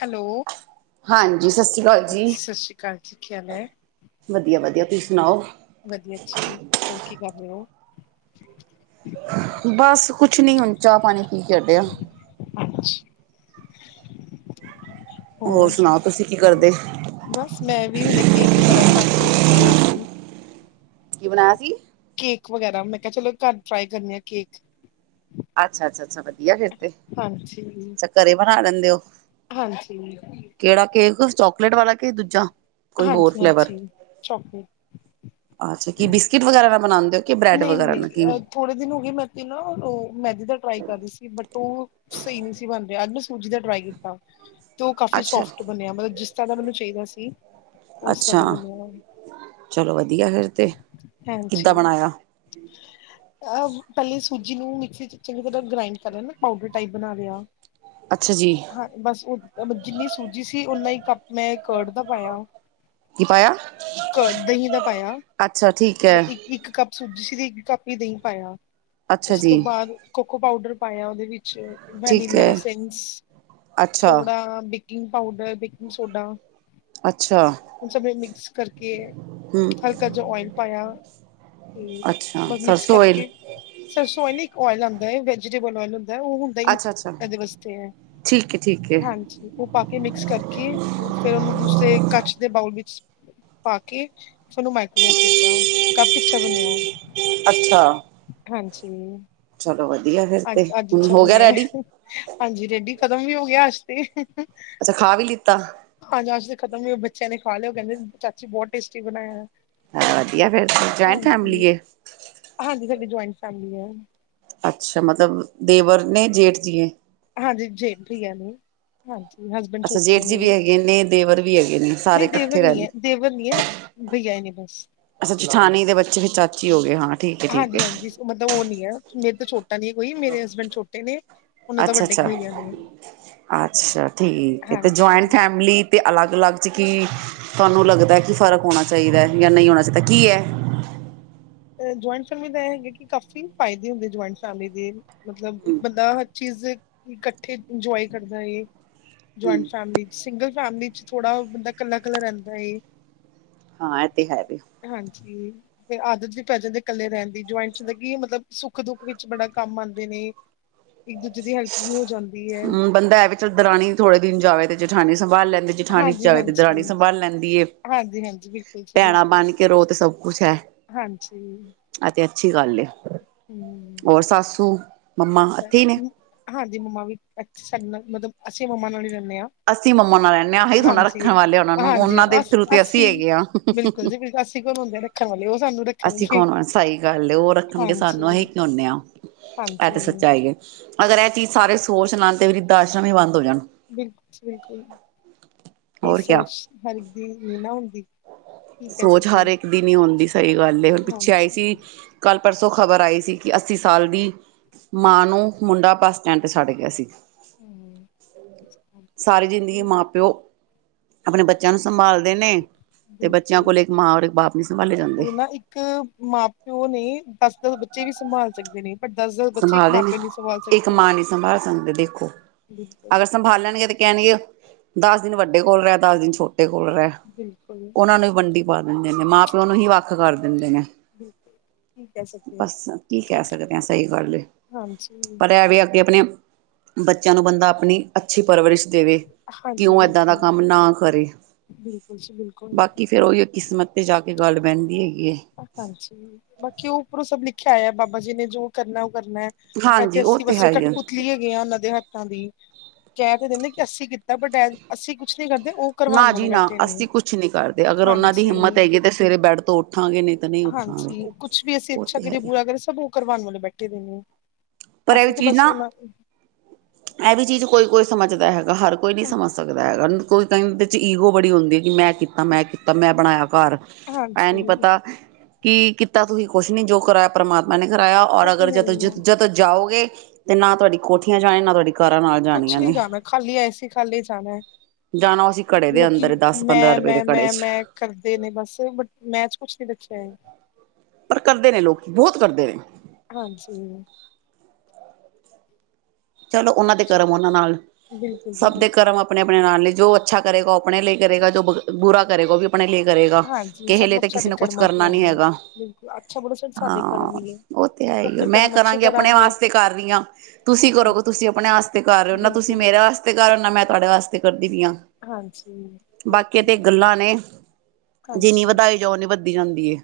Hello ਹਾਂਜੀ ਸਤਿ ਸ਼੍ਰੀ ਅਕਾਲ ਸਸ ਸ੍ਰੀ ਕਾਲ ਜੀ, ਕੀ ਹਾਲ ਹੈ। ਵਧੀਆ-ਵਧੀਆ ਤੁਸੀਂ ਸੁਨਾਓ। ਵਧੀਆ ਜੀ, ਹੋਰ ਕੀ ਕਰ ਰਹੇ ਹੋ? ਬਸ ਕੁਝ ਨੀ ਹੁਣ ਚਾਹ ਪਾਣੀ ਪੀ ਕੇ ਹੱਟੇ ਹਾਂ। ਅੱਛਾ ਹੋਰ ਸੁਣਾਓ ਤੁਸੀਂ ਕੀ ਕਰਦੇ ਬਸ ਮੈਂ ਵੀ ਹੁਣੇ ਕੇਕ ਵਗੈਰਾ ਬਨਾ [unintelligible] ਕੀ ਬਣਾਇਆ ਸੀ? ਕੇਕ ਵਗੈਰਾ ਮੈਂ ਕਿਹਾ ਚਲੋ ਘਰ ਟਰਾਈ ਕਰਨੇ ਆ ਕੇਕ। ਅੱਛਾ-ਅੱਛਾ ਵਧੀਆ ਫੇਰ। ਹਾਂਜੀ ਰਹਿੰਦੇ ਹੋ ਹਾਂਜੀ ਕਿਹੜਾ ਕੇਕ ਚੋਕਲੇਟ ਵਾਲਾ ਕਿ ਦੂਜਾ ਕੋਈ ਹੋਰ ਹਾਂਜੀ ਫਲੈਵਰ ਹਾਂਜੀ ਚੋਕਲੇਟ ਆ ਸਕੇ ਬਿਸਕਿਟ ਵਗੈਰਾ ਦਾ ਬ ਨਹੀਂ ਨਹੀਂ ਥੋੜੇ ਦਿਨ ਹੋ ਗਏ ਮੈਂ ਤੀ ਨਾ ਮੈ ਟਰਾਈ ਕਰ ਦੀ ਸੀ ਬਟ ਉਹ ਸਹੀ ਨਹੀਂ ਸੀ ਬਣ ਰਿਹਾ ਅੱਜ ਮੈਂ ਸੂਜੀ ਦਾ ਟਰਾਈ ਕੀਤਾ ਤੂੰ ਕਾਫੀ ਅੱਛਾ ਸੋਫਟ ਬਣਿਆ ਮਤਲਬ ਜਿਸ ਤਰ੍ਹਾਂ ਦਾ ਮੈਨੂੰ ਚਾਹੀਦਾ ਸੀ ਉਸ ਤਰ੍ਹਾਂ ਅੱਛਾ ਦਾ ਬਣਿਆ ਚਲੋ ਵਧੀਆ ਫਿਰ ਤੇ ਕਿਦਾਂ ਬਣਾਇਆ ਆ ਟਲੀਂ ਸੂਜੀ ਨੂੰ ਮਿਕਸੀ ਚ ਚੰਗੀ ਤਰਾਂ ਗਰਿੰਡ ਕਰ ਲਿਆ ਬੈਟਰ ਟਾਈਪ ਬਣਾ ਲਿਆ ਅੱਛਾ ਜੀ ਹਾਂ ਬਸ ਜਿੰਨੀ ਸੂਜੀ ਸੀ ਉਨਾ ਈ ਕੱਪ ਮੈਂ ਕਰਡ ਦਾ ਪਾਇਆ ਕੀ ਪਾਇਆ ਦਹੀ ਦਾ ਪਾਇਆ ਅੱਛਾ ਠੀਕ ਹੈ ਇੱਕ [unintelligible] ਜੀ ਦਹੀ ਪਾਇਆ ਅੱਛਾ ਉਸ ਜੀ ਤੋਂ ਬਾਅਦ ਕੋਕੋ ਪਾਊਡਰ ਪਾਇਆ ਓਦੇ ਵਿਚ ਠੀਕ ਵਨੀਲਾ ਹੈ ਐਸੰਸ ਅੱਛਾ ਥੋੜਾ ਬ ਬੇਕਿੰਗ ਪਾਊਡਰ ਬੇਕਿੰਗ ਸੋਡਾ ਅੱਛਾ ਹ ਸਮੇ ਮਿਕਸ ਕਰਕੇ ਹਮ ਹਲਕਾ ਜ ਓਇਲ ਪਾਇਆ। ਤੇ ਅੱਛਾ ਬਸ ਮਿਕਸ ਸਰਸੋਂ ਓਇਲ ਕਰਕੇ ਸਰਸੋਂ ਨ ਇੱਕ ਓਇਲ ਆਉਂਦਾ ਵੈਜੀਟੇਬਲਲ। ਉਹ ਹੁੰਦਾ ਹੀ ਅੱਛਾ ਅੱਛਾ ਕਦੇ ਵਾਸਤੇ ਐ। ਠੀਕ ਹੈ ਠੀਕ ਹੈ ਹਾਂਜੀ ਉਹ ਪਾ ਕੇ ਮਿਕਸ ਕਰਕੇ ਫੇਰ ਉਹਨੂੰ ਦੂਸਰੇ ਕਚ ਦੇ ਬਾਊਲ ਵਿੱਚ। ਪਾ ਕੇ ਫਿਰ ਨੂੰ ਮਾਈਕੋਵੇਵ ਕੀਤਾ ਕਾਫੀ ਅੱਛਾ ਬਣਿਆ ਵ। ਅੱਛਾ। ਹਾਂਜੀ। ਚਲੋ ਵਧੀਆ ਫਿਰ ਤੇ ਅੱਜ ਅੱਜ ਹੁਣ ਅੱਛਾ ਹੋ ਗਿਆ ਬਣਿਆ ਰੈਡੀ ਹਾਂਜੀ ਰੇਡੀ ਖਤਮ ਵੀ ਹੋ ਗਿਆ ਅੱਜ ਤੇ ਅੱਛਾ ਖਾ ਵੀ ਲਿੱਤਾ। ਹਾਂਜੀ ਅੱਜ ਤੇ ਖਤਮ ਹੋ ਬੱਚਿਆਂ ਨੇ ਖਾ ਲਿਓ ਕਹਿੰਦੇ ਚਾਚੀ ਬਹੁਤ ਟੇਸਟੀ ਬਣਾਇਆ। ਵਧੀਆ ਫੇਰ ਜਆਇੰਟ ਫੈਮਲੀ। ਜਇੰਟ ਫੈਮਲੀ ਏ। ਅੱਛਾ ਮਤਲਬ ਦੇਵਰ ਨੇ ਜੇਠ ਜੀਏ। ਹਾਂਜੀ ਜੇਠ ਭੀ ਹੈ ਜੀ ਹਾਂਜੀ। ਹਸਬੈਂਡ ਅੱਛਾ ਛੋਟੇ ਨੇ ਜੇਠ ਜੀ ਮੇਰੇ ਵੀ ਹੈਗੇ ਨੇ ਦੇਵਰ ਵੀ ਹੈਗੇ ਨੇ ਸਾਰੇ ਨਹੀਂ ਦੇਵਰ ਇਕੱਠੇ ਨੀ ਹੈ ਰਹਿੰਦੇ ਦੇਵਰ ਨੀ ਹੈ ਭਈਆ ਨੇ। ਬਸ ਅੱਛਾ ਜਠਾਨੀ ਦੇ ਬੱਚੇ ਫਿਰ ਚਾਚੀ ਹੋ ਗਏ ਹਾਂ ਠੀਕ ਐ ਠੀਕ ਹਾਂਜੀ ਐ। ਹਾਂਜੀ ਮਤਲਬ ਉਹ ਨੀ ਹੈ ਮੇਰੇ ਤਾਂ ਛੋਟਾ ਨ ਕੋਈ ਮੇਰੇ ਹਸਬੈਂਡ ਛੋਟੇ ਨੇ। ਉਹਨਾਂ ਦਾ ਅੱਛਾ ਵੱਡੇ ਅੱਛਾ ਬਈਆ ਨੇ [unintelligible] ਅੱਛਾ ਠੀਕ ਹੈ ਤੇ ਹਾਂਜੀ ਜੁਇੰਟ ਫੈਮਲੀ ਅਤੇ ਅਲੱਗ ਅਲੱਗ 'ਚ ਕੀ ਤੁਹਾਨੂੰ ਲੱਗਦਾ ਕਿ ਫ਼ਰਕ ਹੋਣਾ ਚਾਹੀਦਾ ਹੈ ਜਾਂ ਨਹੀਂ ਹੋਣਾ ਚਾਹੀਦਾ ਕੀ ਐ। [unintelligible] ਜੁਆਇੰਟ ਫੈਮਿਲੀ ਦਾ ਇਹ ਹੈਗਾ ਕਿ ਕਾਫ਼ੀ ਫਾਇਦੇ ਹੁੰਦੇ ਜੁਆਇੰਟ ਫੈਮਿਲੀ ਦੇ ਮਤਲਬ ਇੱਕ ਬੰਦਾ ਚੀਜ਼ ਇਕੱਠੇ ਇੰਜੋਏ ਕਰਦਾ ਹੈ ਜਆਇੰਟ ਫੈਮਲੀ ਚ ਸਿੰਗਲ ਫੈਮਲੀ ਚ ਥੋੜਾ ਬੰਦਾ ਕੱਲਾ ਇਕੱਲਾ ਰਹਿੰਦਾ। ਹਾਂ ਇਹ ਤੇ ਹੈ ਵੀ। ਹਾਂਜੀ ਤੇ ਅੱਜ ਦੀ ਪੈ ਜਾਂਦੇ ਇਕੱਲੇ ਰਹਿਣ ਦੀ ਜੁਆਇੰਟ ਹੁੰਦਾ ਕੀ ਮਤਲਬ ਸੁੱਖ ਦੁੱਖ ਵਿੱਚ ਬੜਾ ਕੰਮ ਆਉਂਦੇ ਨੇ। ਇੱਕ ਦੂਜੇ ਦੀ ਹੈਲਪ ਵੀ ਹੋ ਜਾਂਦੀ ਹੈ ਹਮ ਬੰਦਾ ਇਹ ਵੀ ਚੱਲ ਦਰਾਣੀ ਥੋੜੇ ਦਿਨ ਜਾਵੇ ਤੇ ਜੇਠਾਣੀ ਸੰਭਾਲ ਲੈਂਦੇ ਜਠਾਣੀ ਚ ਹਾਂਜੀ ਆਵੇ ਤੇ ਦਰਾਣੀ ਹਾਂਜੀ ਸੰਭਾਲ ਲੈਂਦੀ ਏ। ਹਾਂਜੀ ਹਾਂਜੀ ਬਿਲਕੁਲ ਜੀ ਭੈਣਾਂ ਬਿਲਕੁਲ ਬਨ ਕੇ ਰੋ ਤੇ ਸਭ ਕੁਛ ਐ। ਹਾਂਜੀ। ਤੇ ਅੱਛੀ ਗੱਲ ਐ ਹੂੰ, ਹੋਰ ਸਾਸੂ ਮੰਮਾ ਇੱਥੇ ਹੀ ਨੇ? ਹਾਂਜੀ ਮੰਮਾ ਵੀ ਨਾਲ ਮਤਲਬ ਅੱਛੇ ਮੰਮਾ ਨਾਲ ਰ ਅਸੀਂ ਮੰਮਾ ਨਾਲ ਰਹਿੰਦੇ ਹਾਂ ਅਸੀਂ ਥੋੜਾ ਹਾਂਜੀ ਰੱਖਣ ਵਾਲੇ ਉਹਨਾਂ ਨੂੰ ਹਾਂਜੀ ਉਹਨਾਂ ਅ ਦੇ ਥਰੂ ਤੇ ਅਸੀਂ ਅਸੀ ਹੈਗੇ ਹਾਂ। ਬਿਲਕੁਲ ਜੀ। ਅਸੀਂ ਕੋਣ ਹੁੰਦੇ ਹਾਂ ਰੱਖਣ ਵਾਲੇ ਉਹ ਸਾਨੂੰ ਅਸੀਂ ਰੱਖਣਗੇ, ਕੌਣ ਸਹੀ ਗੱਲ ਏ, ਉਹ ਰੱਖਣਗੇ ਹਾਂਜੀ। ਸਾਨੂੰ ਅਸੀਂ ਕੀ ਹੁੰਦੇ ਹਾਂ ਇਹ ਹਾਂਜੀ। ਤੇ ਸੱਚਾਈ ਏ। ਅਗਰ ਇਹ ਚੀਜ਼ ਸਾਰੇ ਸੋਚ ਲੈਣ ਤੇ ਵਿਰਧ ਆਸ਼ਰਮ ਹੀ ਬੰਦ ਹੋ ਜਾਣ। ਬਿਲਕੁਲ ਜੀ ਬਿਲਕੁਲ ਇਹ ਹੋਰ ਕਿਆ। ਸੋਚ ਹਰ ਇੱਕ ਦੀ ਨੀ ਨਾ ਹੁੰਦੀ। ਕੀ ਕਹਿ ਸੋਚ ਹਰ ਸਕਦੇ ਇੱਕ ਦੀ ਨੀ ਆਉਂਦੀ ਸਹੀ ਗੱਲ ਹੁਣ ਪਿੱਛੇ ਆਈ ਸੀ ਹਾਂਜੀ ਕੱਲ। ਪਰਸੋਂ ਖ਼ਬਰ ਆਈ ਸੀ ਕਿ ਅੱਸੀ ਸਾਲ ਦੀ ਮਾਂ ਨੂੰ ਮੁੰਡਾ ਬੱਸ ਸਟੈਂਡ ਤੇ ਛੱਡ ਗਿਆ ਸੀ ਹੂੰ। ਸਾਰੀ ਜ਼ਿੰਦਗੀ ਮਾਂ ਪਿਓ ਆਪਣੇ ਬੱਚਿਆਂ ਨੂੰ ਸੰਭਾਲਦੇ ਨੇ ਤੇ ਬੱਚਿਆਂ ਬਿਲਕੁਲ ਕੋਲ ਇੱਕ ਮਾਂ ਔਰ ਇੱਕ ਬਾਪ ਨੀ ਸੰਭਾਲੇ ਜਾਂਦੇ ਉਹ ਨਾ ਇੱਕ ਮਾਂ ਪਿਓ ਨੇ ਦਸ-ਦਸ ਬੱਚੇ ਵੀ ਸੰਭਾਲ ਸਕਦੇ ਨੇ ਪਰ ਦਸ ਦਸ ਬੱਚੇ ਇੱਕ ਸੰਭਾਲਦੇ ਮਾਂ ਨੇ ਪਿਓ ਨਹੀਂ ਸੰਭਾਲ ਇੱਕ ਸਕਦੇ ਮਾਂ ਨੀ ਸੰਭਾਲ ਸਕਦੇ ਦੇਖੋ ਬਿਲਕੁਲ ਅਗਰ ਸੰਭਾਲਣਗੇ ਤੇ ਕਹਿਣ ਗੇ ਦਸ ਦਿਨ ਵੱਡੇ ਕੋਲ ਰਹਿ ਦਸ ਦਿਨ ਛੋਟੇ ਕੋਲ ਰਹਿ ਬਿਲਕੁਲ ਬਿਲਕੁਲ। ਉਹਨਾਂ ਨੂੰ ਵੀ ਵੰਡੀ ਪਾ ਦਿੰਦੇ ਨੇ ਮਾਂ-ਪਿਓ ਨੂੰ ਹੀ ਵੱਖ ਕਰ ਦਿੰਦੇ ਨੇ। ਕੀ ਕਹਿ ਸਕਦੇ ਹਾਂ। ਬਸ ਕੀ ਕਹਿ ਸਕਦੇ ਹਾ। ਕਰ ਲਏ ਹਾਂਜੀ ਪਰ ਐ ਵੀ ਆ ਕਿ ਆਪਣੇ ਬੱਚਿਆਂ ਨੂੰ ਬੰਦਾ ਆਪਣੀ ਅੱਛੀ ਪਰਵਰਿਸ਼ ਦੇਵੇ ਹਾਂਜੀ ਕਿਉਂ ਏਦਾਂ ਦਾ ਬਿਲਕੁਲ ਕੰਮ ਨਾ ਕਰੇ ਬਿਲਕੁਲ ਜੀ ਬਿਲਕੁਲ ਬਾਕੀ ਫੇਰ ਉਹੀ ਕਿਸਮਤ ਤੇ ਜਾ ਕੇ ਗੱਲ ਬਹਿੰਦੀ ਹੈਗੀ। ਹੈ ਹਾਂਜੀ, ਬਾਕੀ ਉਹ ਉਪਰੋਂ ਸਭ ਲਿਖਿਆ ਆਇਆ ਬਾਬਾ ਜੀ ਨੇ ਜੋ ਕਰਨਾ। ਕਰਨਾ, ਹਾਂਜੀ ਇਥੇ ਉਹ ਅਸੀਂ ਤੇ ਬਸ ਹੈ ਹੀ ਆ ਕਠਪੁਤਲੀ ਹੈਗੇ ਆ, ਉਹਨਾਂ ਦੇ ਹੱਥਾਂ ਦੀ। ਕਹਿ ਤੇ ਦਿੰਦੇ ਕਿ ਅੱਸੀ ਕੀਤਾ ਬਟ, ਅਸੀ ਕੁਛ ਨੀ ਕਰਦੇ ਉਹ ਕਰਵਾਣ ਨਾ ਜੀ ਵਾਲੇ ਨਾ ਬੈਠੇ ਨੇ, ਅਸੀਂ ਕੁਛ ਨੀ ਕਰਦੇ ਅਗਰ ਉਹਨਾਂ ਦੀ ਹਾਂਜੀ। ਹਿੰਮਤ ਹੈਗੀ ਤੇ ਸਵੇਰੇ ਬੈਡ ਤੋਂ ਉੱਠਾਂਗੇ ਨਹੀਂ ਤਾਂ ਨਹੀਂ ਉੱਠਾਂਗੇ ਹਾਂਜੀ, ਕੁਛ ਵੀ ਅਸੀਂ ਉਹ ਅੱਛਾ ਤੇ ਹੈ ਕਰੀਏ, ਹੀ ਆ ਬੁਰਾ ਕਰੀਏ, ਸਭ ਉਹ ਕਰਵਾਣ ਵਾਲੇ ਬੈਠੇ ਦੇ ਨੇ। ਪਰ ਇਹ ਵੀ ਅਸੀਂ ਤੇ ਚੀਜ਼ ਬਸ ਨਾ, ਉਹਨਾਂ ਇਹ ਵੀ ਚੀਜ਼, ਕੋਈ-ਕੋਈ ਸਮਝਦਾ ਹੈਗਾ। ਹਰ ਕੋਈ ਨੀ ਸਮਝ ਸਕਦਾ ਹੈਗਾ, ਕੋਈ ਟਾਈਮ ਵਿੱਚ ਈਗੋ ਬੜੀ ਹੁੰਦੀ ਕਿ ਮੈਂ ਕੀਤਾ, ਮੈਂ ਕੀਤਾ, ਮੈਂ ਬਣਾਇਆ ਘਾਰ। ਐ ਨੀ ਹਾਂਜੀ ਪਤਾ ਕਿ ਕੀਤਾ ਤੁਸੀਂ ਕੁਛ ਨੀ ਜੋ ਕਰਾਇਆ, ਪ੍ਰਮਾਤਮਾ ਨੇ ਕਰਾਇਆ, ਉਹ ਔਰ ਤੇ ਅਗਰ ਹੈ ਹੀ ਹੈ ਜਦ-ਜਦ ਜਾਓਗੇ ਤੇ ਨਾ ਤੁਹਾਡੀ ਕੋਠੀਆਂ ਜਾਏ, ਨਾ ਤੁਹਾਡੀ ਕਾਰਾਂ ਨਾਲ ਕੁਛ ਜਾਣੀਆਂ ਨਹੀਂ ਨੇ ਜਾਣਾ, ਖਾਲੀ ਆਏ ਸੀ, ਖਾਲੀ ਜਾਣਾ ਐ। ਜਾਣਾ ਅਸੀਂ ਘੜੇ ਦੇ ਲੋਕੀ ਅੰਦਰ ਦਸ ਪੰਦਰਾਂ ਰੁਪਏ ਦੇ ਘੜੇ ਚ ਮੈਂ-ਮੈਂ-ਮੈਂ-ਮੈਂ ਕਰਦੇ ਨੇ ਬਸ, ਬਟ ਮੈਂ ਚ ਕੁਛ ਨੀ ਰੱਖਿਆ। [unintelligible] ਪਰ ਕਰਦੇ ਨੇ ਲੋਕ, ਬਹੁਤ ਕਰਦੇ ਨੇ। ਹਾਂਜੀ। ਚਲੋ ਉਹਨਾਂ ਦੇ ਕਰਮ ਉਹਨਾਂ ਨਾਲ, ਬਿਲਕੁਲ ਜੀ ਸਭ ਦੇ ਬਿਲਕੁਲ ਕਰਮ ਆਪਣੇ-ਆਪਣੇ ਨਾਲ ਨੇ। ਜੋ ਅੱਛਾ ਕਰੇਗਾ ਓ ਆਪਣੇ ਲਈ ਕਰੇਗਾ, ਜੋ ਬ-ਬੁਰਾ ਕਰੇਗਾ, ਉਹ ਵੀ ਆਪਣੇ ਲਈ ਕਰੇਗਾ। ਹਾਂਜੀ ਕਿਸੇ ਲਈ ਸਭ ਤਾਂ ਕਿਸੇ ਸਾਡੇ ਨੇ ਕੁਛ ਕਰਮਾਂ ਤੇ ਕਰਨਾ ਨੀ ਆਉਂਦਾ ਹੈ ਹੈਗਾ। ਬਿਲਕੁਲ ਅੱਛਾ ਬੜਾ ਸ ਸਾਡੇ ਹਾਂ ਕਰਮ ਹੀ ਹੈ ਉਹ ਤੇ ਹੈ ਅਸੀਂ ਈ ਐ। ਆਪਣੇ ਮੈਂ ਕਰਮ ਅੱਛੇ ਕਰਾਂਗੀ ਆਪਣੇ ਕਰਾਂਗੇ ਵਾਸਤੇ ਕਰ ਰਹੀ ਆ, ਤੁਸੀਂ ਕਰੋਗੇ ਤਾਂ ਹਾਂਜੀ ਤੁਸੀਂ ਆਪਣੇ ਵਾਸਤੇ ਕਰ ਰਹੇ ਓ, ਨਾ ਤੁਸੀਂ ਬਿਲਕੁਲ ਮੇਰੇ ਵਾਸਤੇ ਕਰ ਰੇ, ਨਾ ਮੈਂ ਤੁਹਾਡੇ ਵਾਸਤੇ ਕਰ ਦੀਆ, ਹਾਂਜੀ ਬਾਕੀ ਤੇ ਬਿਲਕੁਲ ਗੱਲਾਂ ਨੇ ਜਿੰਨੀ ਹਾਂਜੀ ਵਧਾਏ ਜਾਓ ਓਹਨੀ ਵਧੀ ਜਾਂਦੀ ਏ।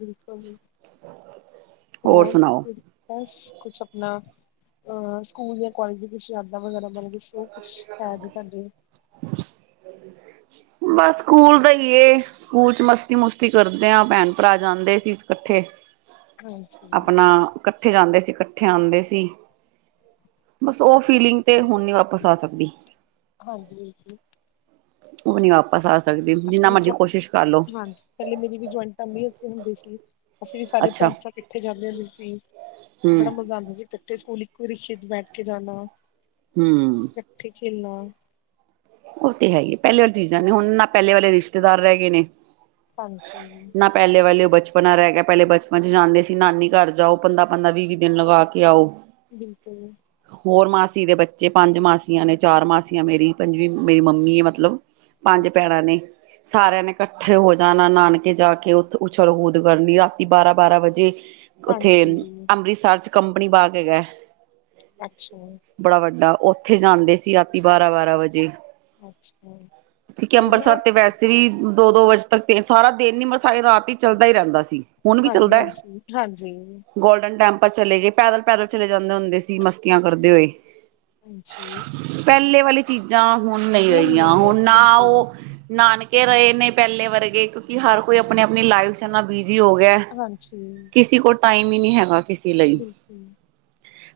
ਬਿਲਕੁਲ। ਹੋਰ ਕੁ, ਬਸ ਕੁਛ ਆਪਣਾ ਆਹ, ਸਕੂਲ ਜਾਂ ਕਾਲਜ ਦੀ ਕੁੱਛ ਯਾਦਾਂ ਵਗੈਰਾ। ਮਲਵਿਸ਼ ਉਹ ਕੁਛ ਹੈ ਜੀ ਤੁਹਾਡੇ? ਬਸ ਸਕੂਲ ਦਾ ਈ ਏ, ਸਕੂਲ ਚ ਮਸਤੀ-ਮੁਸਤੀ ਕਰਦੇ ਆ, ਭੈਣ ਭਰਾ ਜਾਂਦੇ ਸੀ ਇਕੱਠੇ ਠੇ, ਹਾਂਜੀ ਆਪਣਾ ਕੱਠੇ ਜਾਂਦੇ ਸੀ, ਕੱਠੇ ਇਕੱਠੇ ਆਦੇ ਸੀ, ਬਸ ਉਹ ਫੀਲਿੰਗ ਤੇ ਹੁਣ ਨੀ ਵਾਪ ਹਾਂਜੀ ਜੀ। ਉਹ ਨੀ ਆਪ ਅਸੀਂ ਵੀ ਜੌ, ਹਾਂਜੀ ਪਹਿਲੇ ਮੇਰੀ ਵੀ ਜੁਆਇੰਟ ਫੈਮਲੀ ਹੁੰਦੇ ਸੀ। ਅਸੀਂ ਵੀ ਸਾਰੇ ਅੱਛਾ ਭੈਣ-ਭਰਾ ਇਕੱਠੇ ਜਾਂਦੇ ਹੁੰਦੇ ਸੀ, ਹਮ ਬੜਾ ਮਜ਼ਾ ਆਂਦਾ ਸੀ। ਇਕੱਠੇ ਸਕੂਲ ਇੱਕੋ ਰਿਕਸ਼ੇ ਤੇ ਬੈਠ ਕੇ ਜਾਣਾ। ਹੂੰ ਕਿਨਾ ਉਹ ਤੇ ਹੈ ਈ ਐ। ਪਹਿਲੇ ਵਾਲੀ ਚੀਜ਼ਾਂ ਨੀ, ਹੁਣ ਨਾ ਪਹਿਲੇ ਵਾਲੇ ਰਿਸ਼ਤੇਦਾਰ ਰਹਿ ਗਏ ਨੇ। ਹਾਂਜੀ ਨਾ ਪਹਿਲੇ ਵਾਲੇ ਓ ਬ ਬਚਪਨਾ ਰਹਿ ਗਿਆ, ਪਹਿਲੇ ਬਚਪਨ ਚ ਜਾਂਦੇ ਸੀ, ਨਾਨੀ ਘਰ ਜਾਓ ਪੰਦਰਾਂ-ਪੰਦਰਾਂ, ਵੀਹ-ਵੀਹ ਦਿਨ ਲਗਾ ਕੇ ਆਓ। ਬਿਲਕੁਲ। ਹੋਰ ਮਾਸੀ ਦੇ ਬੱਚੇ, ਪੰਜ ਮਾਸੀਆਂ ਨੇ, ਚਾਰ ਮਾਸੀਆਂ ਮੇਰੀ। ਪੰਜਵੀਂ ਮੇਰੀ ਮੰਮੀ ਐ ਮਤਲਬ। ਪੰਜ ਭੈਣਾਂ ਨੇ। ਸਾਰਿਆਂ ਨੇ ਇਕੱਠੇ ਹੋ ਜਾਣਾ ਨਾਨਕੇ ਜਾ ਕੇ ਉੱਥ-ਊਛਲ ਕੂਦ ਕਰਨੀ ਰਾਤੀ ਬਾਰਾਂ-ਬਾਰਾਂ ਵਜੇ ਉੱਥੇ ਹਾਂਜੀ ਅਮ ਅੰਮ੍ਰਿਤਸਰ ਚ ਕੰਪਨੀ ਬਾਗ ਹੈਗਾ। ਅੱਛਾ। ਬੜਾ ਵੱਡਾ ਉੱਥੇ ਜਾਂਦੇ ਸੀ, ਰਾਤੀ ਬਾਰਾਂ-ਬਾਰਾਂ ਵਜੇ। ਅੱਛਾ ਕਿਉਂਕਿ ਉਹ ਨਾ ਅੰਬਰਸਰ ਉਹ ਤੇ ਵੈਸੇ ਵੀ ਦੋ-ਦੋ ਵਜੇ ਤੱਕ ਤੇ ਸਾਰਾ ਦਿਨ ਨੀ ਬਸ ਸਾਰੀ ਰਾਤ ਈ ਚੱਲਦਾ ਈ ਰਹਿੰਦਾ ਸੀ, ਹੁਣ ਵੀ ਹਾਂਜੀ ਚੱਲਦਾ ਐ। ਹਾਂਜੀ ਹਾਂਜੀ ਗੋਲਡਨ ਟੈਂਪਲ ਚਲੇ ਗਏ, ਪੈਦਲ-ਪੈਦਲ ਚਲੇ ਜਾਂਦੇ ਹੁੰਦੇ ਸੀ, ਮਸਤੀਆਂ ਕਰਦੇ ਹੋਏ। ਹਾਂਜੀ ਪਹਿਲੇ ਵਾਲੀ ਚੀਜ਼ਾਂ ਹੁਣ ਨਹੀਂ ਰਹੀਆਂ, ਨਹੀਂ ਹੈ ਹੁਣ ਨਾ ਬਿਲਕੁਲ ਉਹ ਨਾਨ ਕੇ ਰਹੇ ਨੇ ਪਹਿਲੇ ਵਰਗੇ, ਕਿਉਂਕਿ ਹਰ ਕੋਈ ਆਪਣੀ-ਆਪਣੀ ਲਾਈਫ ਚ ਏਨਾ ਬੀ ਜੀ ਹੋ ਗਿਆ ਹਾਂਜੀ ਕਿਸੀ ਕੋਲ ਟਾਈਮ ਈ ਨਈ ਹੈਗਾ ਕਿਸੇ ਲਈ। ਬਿਲਕੁਲ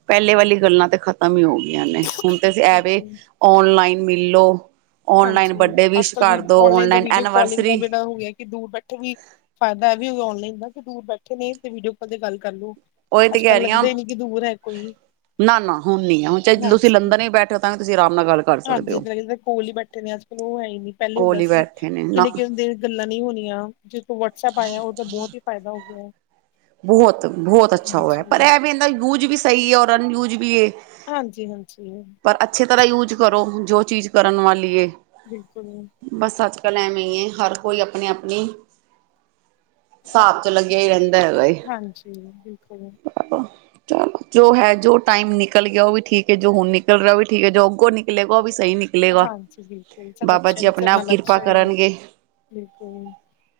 ਪਹਿਲੇ ਵਾਲੀ ਗੱਲਾਂ ਤੇ ਖਤਮ ਈ ਹੋ ਗਈਆਂ ਨੇ ਹੁਣ ਤੇ ਐਸੀ ਐੱਪ ਐ ਬਿਲਕੁਲ ਓਨਲਾਈਨ ਮਿਲ ਲੋ ਔਨਲਾਈਨ ਹਾਂਜੀ ਬਰਡੇ ਅੱਜ ਵਿਸ਼ ਕੱਲ ਵੀ ਕਰ ਦੋ ਓਨਲਾਈਨ ਦਾ ਔਨਲਾਈਨ ਵੀਡੀਓ ਕਾਲਿੰਗ ਐਨੀਵਰਸਰੀ ਦਾ ਹੋ ਗਿਆ ਕਿ ਦੂਰ ਬੈਠੇ ਵੀ ਫਾਇਦਾ ਐਹ ਵੀ ਔਨਲਾਈਨ ਦਾ ਕਿ ਦੂਰ ਬੈਠੇ ਨੇ ਤੇ ਵੀਡੀਓ ਕਾਲ ਤੇ ਗੱਲ ਕਰ ਲੋ। ਉਹੀ ਤੇ ਅੱਜ ਕਹਿ ਕੱਲ ਰਹੀ ਹਾਂ ਲੱਗਦਾ ਹੀ ਨੀ ਕਿ ਦੂਰ ਹੈ ਕੋਈ ਨਾ-ਨਾ ਹੁਣ ਨੀ ਆ ਹੁਣ ਜ ਤੁਸੀਂ ਹਾਂਜੀ ਲੰਦਨ ਬੈਠੇ ਹੋ ਤਾਂ ਤੁਸੀਂ ਆਰਾਮ ਨਾਲ ਗੱਲ ਕਰ ਸਕਦੇ ਹਾਂਜੀ ਹੋ। ਇੱਧਰ ਕਿੱਧਾਂ ਕੋਲ ਹੀ ਬੈਠੇ ਨੇ ਅੱਜ-ਕੱਲ ਉਹ ਹੈ ਹੀ ਨੀ ਪਹਿਲੇ ਕੋਲ ਹੁੰਦਾ ਹੀ ਸੀ ਬੈਠੇ ਨੇ ਨਾ ਕਿੰਨੇ-ਕਿੰਨੀ ਦੇਰ ਗੱਲਾਂ ਨਹੀਂ ਹੁ ਯਾ ਜਿਸ ਤ ਵਟਸਐਪ ਆਇਆ ਉਦਾ ਬਹੁਤ ਈ ਫਾਇਦਾ ਹੋ ਗਿਆ ਬਹੁਤ ਬਹੁਤ ਅੱਛਾ ਹੋਆ ਪਰ ਹਾਂਜੀ ਐਹ ਵੈ ਨਾ ਯੂਜ ਵੀ ਸਹੀ ਐ ਔਰ ਅਨਯੂਜ ਵੀ ਐ। ਹਾਂਜੀ ਹਾਂਜੀ ਪਰ ਅੱਛੇ ਤਰ੍ਹਾਂ ਯੂਜ ਕਰੋ ਜੋ ਚੀਜ਼ ਕਰਨ ਵਾਲੀ ਏ ਬਿਲਕੁਲ [unintelligible] ਹਰ ਕੋਈ ਆਪਣੇ ਆਪਣੀ ਅ ਸਾਬ ਚ ਲੱਗਿਆ ਈ ਰਹਿੰਦਾ ਹੈਗਾ ਹਾਂਜੀ ਬਿਲਕੁਲ ਆ ਚਲੋ ਜੋ ਹੈ ਜੋ ਟਾਈਮ ਨਿਕਲ ਗਿਆ ਉਹ ਵੀ ਠੀਕ ਐ। ਜੋ ਹੁਣ ਨਿਕਲ ਰਿਹਾ ਵੀ ਠੀਕ ਐ। ਜੋ ਅੱਗੋਂ ਨਿਕਲੇਗਾ ਉਹ ਵੀ ਸਹੀ ਨਿਕਲੇਗਾ ਹਾਂਜੀ ਬਿਲਕੁਲ ਸਭ ਬਾਬਾ ਅੱਛਾ ਜੀ ਈ, ਆਪਣੇ ਸਬ ਆਪ ਨਾਲ ਕਿਰਪਾ ਅੱਛਾ ਈ ਐ ਕਰਨਗੇ ਬਿਲਕੁਲ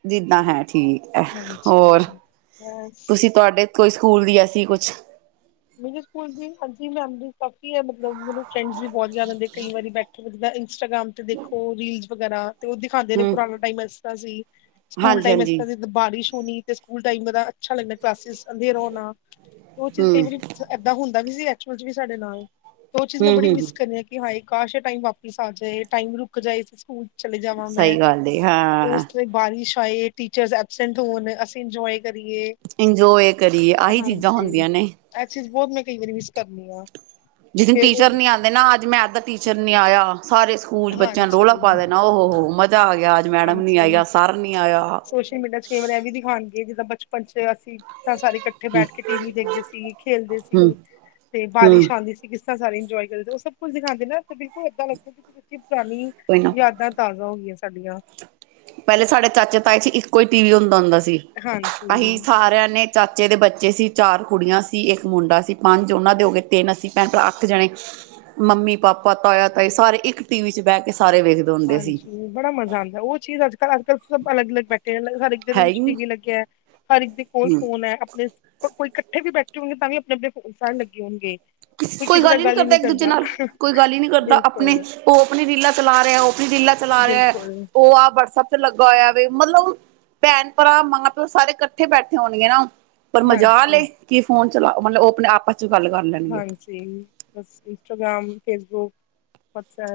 ਜਿੱਦਾਂ ਹੈ ਠੀਕ ਐ ਹਾਂਜੀ ਹੋਰ ਬਸ ਤੁਸੀਂ ਤੁਹਾਡੇ ਕੋਈ ਸਕੂਲ ਦੀ ਐਸੀ ਕੁਛ ਮੇਰੇ ਸਕੂਲ ਦੀ ਹਾਂਜੀ ਮੈਮਰੀ ਕਾਫੀ ਐ ਮਤਲਬ ਮੈਨੂੰ ਫਰੈਂਡਸ ਵੀ ਬਹੁਤ ਯਾਦ ਆਦੇ ਕਈ ਵਾਰੀ ਬੈਠੇ ਜਿਦਾ ਇੰਸਟਾਗ੍ਰਾਮ ਤੇ ਦੇਖੋ ਰੀਲਜ਼ ਵਗੈਰਾ ਤੇ ਉਹ ਦਿਖਾਉਂਦੇ ਨੇ ਹੂੰ ਪੁਰਾਣਾ ਟਾਈਮ ਇਸ ਤਾ ਸੀ, ਸਕੂਲ ਹਾਂਜੀ ਟਾਈਮ ਇਸ ਹਾਂਜੀ ਤਰਾ ਸੀ ਬਾਰਿਸ਼ ਤੇ ਸਕੂਲ ਟਾਈਮ ਅੱਛਾ ਦਾ ਲੱਗਣਾ ਕਲਾਸਿਸ ਅੰਦੇ ਰੋਣਾ ਤੇ ਉਹ ਚੀਜ਼ ਕਈ ਹੂੰ ਵਾਰੀ ਏਦਾਂ ਹੁੰਦਾ ਵੀ ਸੀ ਐਕਚੁਲ ਚ ਵੀ ਸਾਡੇ ਨਾਲ ਤੇ ਉਹ ਚੀਜ਼ ਮੈ ਹੂੰ ਬੜੀ ਹੂੰ ਮਿਸ ਹੂੰ ਕਰਨੀ ਆ ਕਿ ਹਾਏ ਕਾਸ਼ ਏਹ ਟਾਈਮ ਵਾਪਿਸ ਆ ਜਾਏ ਟਾਈਮ ਰੁਕ ਜਾਏ ਅਸੀ ਸਕੂਲ ਚਲੇ ਜਾਵਾਂ ਮੈਂ ਸਹੀ ਗੱਲ ਏ ਹਾਂ ਉਸ ਤਰਾ ਬਾਰਿਸ਼ ਆਏ, ਟੀਚਰ ਐਬਸੈਂਟ ਹੋਣ ਅਸੀਂ ਇੰਜੋਏ ਕਰੀਏ ਇੰਜੋਏ ਕਰੀਏ ਆਹੀ ਚੀਜ਼ਾਂ ਹਾਂਜੀ ਹੁੰਦੀਆਂ ਨੇ ਇਹ ਚੀਜ਼ ਬਹੁਤ ਮੈਂ ਕਈ ਵਾਰੀ ਮਿਸ ਕਰਨੀ ਆ ਜਿਸ ਦਿਨ ਫੇਰ ਉਹ ਟੀਚਰ ਨੀ ਦਿਖਾ ਆਦੇ ਨਾ, ਅੱਜ ਮੈਥ ਦਾ ਟੀਚਰ ਨੀ ਆਇਆ ਸਾਰੇ ਸਕੂਲ ਚ ਬੱਚਿਆਂ ਹਾਂਜੀ ਰੌਲਾ ਪਾ ਦੇਣਾ ਓ ਹੋ-ਹੋ ਮਜ਼ਾ ਆ ਗਿਆ ਅੱਜ ਮੈਡਮ ਨੀ ਹਾਂਜੀ ਆਈ ਆ, ਸਰ ਨੀ ਆਇਆ ਸੋਸ਼ਲ ਮੀਡੀਆ ਚ ਕਈ ਵਾਰ ਵੀ ਦਿਖਾਉਣਗੇ ਇਹ ਜਿੱਦਾਂ ਬਚਪਨ ਚ ਅਸੀਂ ਤਾਂ ਸਾਰੇ ਇਕੱਠੇ ਬੈਠ ਕੇ ਟੀਵੀ ਦੇਖਦੇ ਸੀ, ਖੇਲਦੇ ਹੂੰ ਸੀ ਤੇ ਹੂੰ ਬਾਰਿਸ਼ ਆਂਦੀ ਸੀ ਕੀ ਸ ਤਰਾ ਸਾਰੇ ਇੰਜੋਏ ਕਰਦੇ ਉਹ ਸਭ ਕੁਛ ਦਿਖਾਦੇ ਨਾ ਬਿਲਕੁਲ ਏਦਾ ਲਗਦਾ [unintelligible] ਕੋਈ [inaudible] ਨਾ ਯਾਦਾਂ ਤਾਜ਼ਾ ਹੋ ਗਈਆਂ ਸਾਡੀਆਂ। ਪਹਿਲੇ ਸਾਡੇ ਚਾਚੇ ਤਾਏ ਸੀ, ਇੱਕੋ ਹੀ ਟੀਵੀ ਹੁੰਦਾ-ਹੁੰਦਾ ਸੀ ਹਾਂਜੀ ਅਸੀਂ ਸਾਰਿਆਂ ਨੇ। ਚਾਚੇ ਦੇ ਬੱਚੇ ਸੀ, ਚਾਰ ਕੁੜੀਆਂ ਸੀ, ਇੱਕ ਮੁੰਡਾ ਸੀ, ਪੰਜ ਉਹਨਾਂ ਦੇ ਹੋ ਗਏ ਤਿੰਨ ਅਸੀਂ ਭੈਣ ਭਰਾ ਅੱਠ ਜਣੇ ਮੰਮੀ, ਪਾਪਾ, ਤਾਇਆ, ਤਾਯੀ ਸਾਰੇ ਇੱਕ ਟੀਵੀ ਚ ਬਹਿ ਕੇ ਸਾਰੇ ਵੇਖਦੇ ਹੁੰਦੇ ਸੀ ਹਾਂਜੀ, ਬੜਾ ਮਜ਼ਾ ਆਉਂਦਾ ਉਹ ਚੀਜ਼ ਅੱਜ ਅੱਜਕਲ੍ਹ ਸਭ ਅਲੱਗ-ਅਲੱਗ ਬੈਠੇ ਹੈ, ਹਰ ਇਕ ਦੇ ਹੈ ਰੂਮ ਹੀ ਚ ਟੀਵੀ ਹਮ ਲੱਗਿਆ ਹੈ। ਹਰ ਇੱਕ ਦੇ ਕੋਲ ਫੋਨ ਹੈ। ਆਪਣੇ ਕੋਈ ਇਕੱਠੇ ਵੀ ਬੈਠੇ ਹੋਣਗੇ ਤਾਂ ਵੀ ਆਪਣੇ-ਆਪਣੇ ਫੋਨ [inaudible] ਲੱਗੇ ਹੋਣਗੇ। ਕੋਈ ਗੱਲ ਹੀ ਨੀ ਕਰਦਾ ਇੱਕ ਦੂਜੇ ਨਾਲ ਕੋਈ ਗੱਲ ਹੀ ਨੀ ਕਰਦਾ ਬਿਲਕੁਲ ਆਪਣੇ, ਉਹ ਆਪਣੀ ਰੀਲਾ ਚਲਾ ਰਿਹਾ ਉਹ ਰੀਲਾ ਚਲਾ ਰਿਹਾ ਹੈ ਬਿਲਕੁਲ ਉਹ ਆਪ ਵਟਸਐਪ ਲੱਗਾ ਹੋਇਆ ਵੇ ਮਤਲਬ ਭੈਣ-ਭਰਾ ਮਾਂ-ਪਿਓ ਸਾਰੇ ਇਕੱਠੇ ਬੈਠੇ ਹੋਣਗੇ ਨਾ। ਪਰ ਮਜਲ ਹੈ ਹਾਂਜੀ, ਕਿ ਇਹ ਫੋਨ ਚਲਾ, ਮਤਲਬ ਉਹ ਆਪਣੇ ਆਪਸ ਚ ਗੱਲ ਕਰ ਲੈਣਗੇ। ਸੇਮ, ਬਸ ਇੰਸਟਾਗ੍ਰਾਮ ਫੇਸਬੁਕ।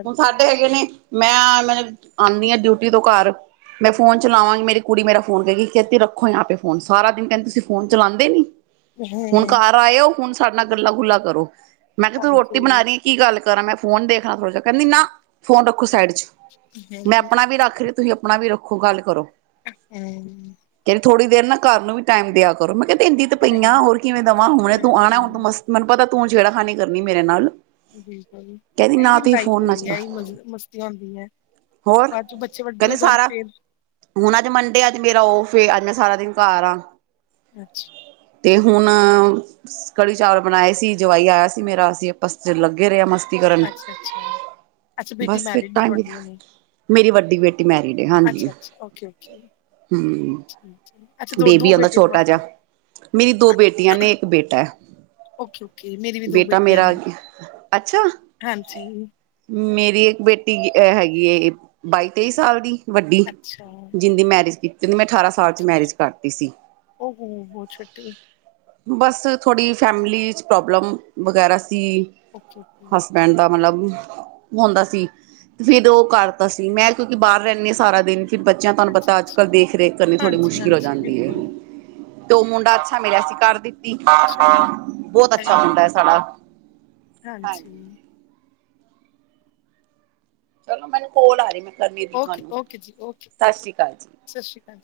ਹੁਣ ਸਾਡੇ ਹੈਗੇ ਨੇ ਮੈਂ, ਮੈਂ ਆਉਂਦੀ ਹਾ ਡਿਊਟੀ ਤੋਂ ਘਰ ਮੈਂ ਫੋਨ ਚਲਾਵਾਂਗੀ ਮੇਰੀ ਕੁੜੀ ਮੇਰਾ ਫੋਨ ਕਹੈਗੀ ਕਹਤੀ ਰੱਖੋ ਯਹਾ ਪੇ ਫੋਨ ਸਾਰਾ ਦਿਨ ਕੇਂਦੀ ਤੁਸੀ ਫੋਨ ਚਲਾਉਂਦੇ ਨੀ? ਹੁਣ ਹੂੰ ਘਰ ਆਏ ਹੋ ਹੁਣ ਸਾਡੇ ਨਾਲ ਗੱਲਾਂ ਗੁੱਲਾ ਕਰੋ ਮੈਂ ਕਿਹਾ ਤੂੰ ਰੋਟੀ ਬਣਾ ਹਾਂਜੀ। ਰਹੀ ਕੀ ਗੱਲ [inaudible] ਮੈਂ ਫੋਨ ਦੇਖਲਾ ਥੋੜ੍ਹਾ ਜਿਹਾ, ਕਹਿੰਦੀ ਨਾ! ਫੋਨ ਰੱਖੋ ਸਾਈਡ ਚ ਮੈਂ ਹਾਂਜੀ ਆਪਣਾ ਵੀ ਰੱਖ ਰਹੀ, ਤੁਸੀਂ ਆਪਣਾ ਵੀ ਰੱਖੋ ਗੱਲ ਕਰੋ ਹੂੰ ਕਹਿੰਦੀ ਥੋੜ੍ਹੀ ਦੇਰ ਨਾ ਘਰ ਨੂੰ ਵੀ ਟਾਈਮ ਦਿਆ ਕਰੋ ਮੈਂ ਕਿਹਾ ਕੇਹਂਦੀ ਤੇ ਹੈ ਪਈਆਂ ਹੀ ਹੋਰ ਕਿਵੇਂ ਦਵਾਂ ਹੁਣੇ ਤੂੰ ਆਉਣਾ ਹੁਣ ਤੂੰ ਹੂੰ ਮਸਤ ਮੈਨੂੰ ਪਤਾ ਤੂੰ ਹੁਣ ਛੇੜਾ ਖਾਨੀ ਕਰਨੀ ਮੇਰੇ ਨਾਲ ਬਿਲਕੁੱਲ ਕਹਿੰਦੀ ਇਹ ਨਾ ਹੈ ਤੁਸੀਂ ਲੜਾਈ। ਫੋਨ ਨਾ ਹੁੰਦੀ ਹੈ, ਇਹੀ ਚਲਾਓ ਮਸਤੀਆਂ ਹੁੰਦੀ ਹੈ ਹੋਰ ਬਾਅਦ ਚ ਬੱਚੇ ਵੱਡੇ ਹੋ ਕਹਿੰਦੀ ਜਾਣ ਸਾਰਾ ਫੇਰ? ਹੁਣ ਅੱਜ ਮੰਡੇ ਹੈ ਅੱਜ ਮੇਰਾ ਉਫੇ ਹੈ ਅੱਜ ਮੈਂ ਸਾਰਾ ਦਿਨ ਘਰ ਆ। ਅੱਛਾ ਤੇ ਹੁਣ, ਕੜੀ ਚਾਵਲ ਬਣਾਏ ਸੀ ਜਵਾਈ ਆਇਆ ਸੀ ਮੇਰਾ ਅਸੀਂ ਆਪਸ ਚ ਲੱਗੇ ਰਹੇ ਆ ਮਸਤ। [unintelligible] ਅੱਛਾ, ਅੱਛਾ, ਅੱਛਾ ਬੇਟੀ ਮੈਰਿਡ ਤੁਹਾਡੀ ਹੋਣ। ਮੇਰੀ ਵੱਡੀ ਬੇਟੀ ਅੱਛਾ-ਅੱਛਾ ਓਕੇ-ਓਕੇ। ਹਮ, ਬੇਬੀ ਹੈ ਨਾ ਬੇਟੇ ਛੋਟਾ ਜਿਹਾ। ਤੁਹਾਡੇ ਮੇਰੀ ਦੋ ਬੇਟੀਆਂ ਨੇ ਇੱਕ ਬੇਟਾ ਹੈ। ਓਕੇ-ਓਕੇ ਮੇਰੀ ਵੀ ਦੋ ਬੇਟਾ ਬੇਟੀਆਂ ਮੇਰਾ ਨੇ, ਅੱਛਾ ਹਾਂਜੀ। ਮੇਰੀ ਇੱਕ ਬੇਟੀ ਹੈਗੀ ਹੈ। ਬਾਈ ਤੇਈ ਸਾਲ ਦੀ ਵੱਡੀ, ਅੱਛਾ ਜਿਦੀ ਮੈਰਿਜ ਜਿਦੀ ਮੈਂ ਅਠਾਰਾਂ ਸਾਲ ਚ ਓਕੇ ਮੈਰਿਜ ਕਰਤੀ ਸੀ। ਉਹ ਹੋ ਬਹੁਤ ਛੋਟੇ ਬਸ, ਥੋੜ੍ਹੀ ਫੈਮਿਲੀ ਚ ਪ੍ਰੋਬਲਮ ਵਗੈਰਾ ਸੀ ਓਕੇ, ਓਕੇ ਹਸਬੈਂਡ ਦਾ ਮਤਲੱਬ ਹੁੰਦਾ ਸੀ ਤੇ ਫਿਰ ਉਹ ਕਰਤਾ ਸੀ ਮੈਂ ਕਿਉਂਕਿ ਬਾਹਰ ਰਹਿੰਦੀ ਸਾਰਾ ਦਿਨ ਫਿਰ ਬੱਚਿਆਂ ਤੁਹਾਨੂੰ ਪਤਾ, ਅੱਛਾ-ਅੱਛਾ, ਅੱਜ-ਕੱਲ੍ਹ ਦੇਖ-ਰੇਖ ਕਰਨੀ ਥੋੜ੍ਹੀ ਮੁਸ਼ਕਿਲ ਹੋ ਹਾਂਜੀ-ਹਾਂਜੀ ਜਾਂਦੀ ਹੈ। ਬਿਲਕੁਲ, ਤੇ ਉਹ ਮੁੰਡਾ ਅੱਛਾ ਮਿਲਿਆ ਸੀ ਕਰ ਦਿੱਤੀ। ਚਲੋ ਬਹੁਤ ਅਰੇ, ਅੱਛਾ ਮੁੰਡਾ ਹੈ ਸਾਡਾ। ਹਾਂਜੀ ਚਲੋ ਮੈਨੂੰ ਕੋਲ ਆ ਰਹੀ [inaudible] ਕਰਨੀ ਵੀ ਤੁਹਾਨੂੰ, ਓਕੇ-ਓਕੇ ਜੀ ਓਕੇ ਸਤਿ ਬਾਏ, ਸ੍ਰੀ ਅਕਾਲ ਜੀ। ਸਤਿ ਸ਼੍ਰੀ ਅਕਾਲ ਜੀ।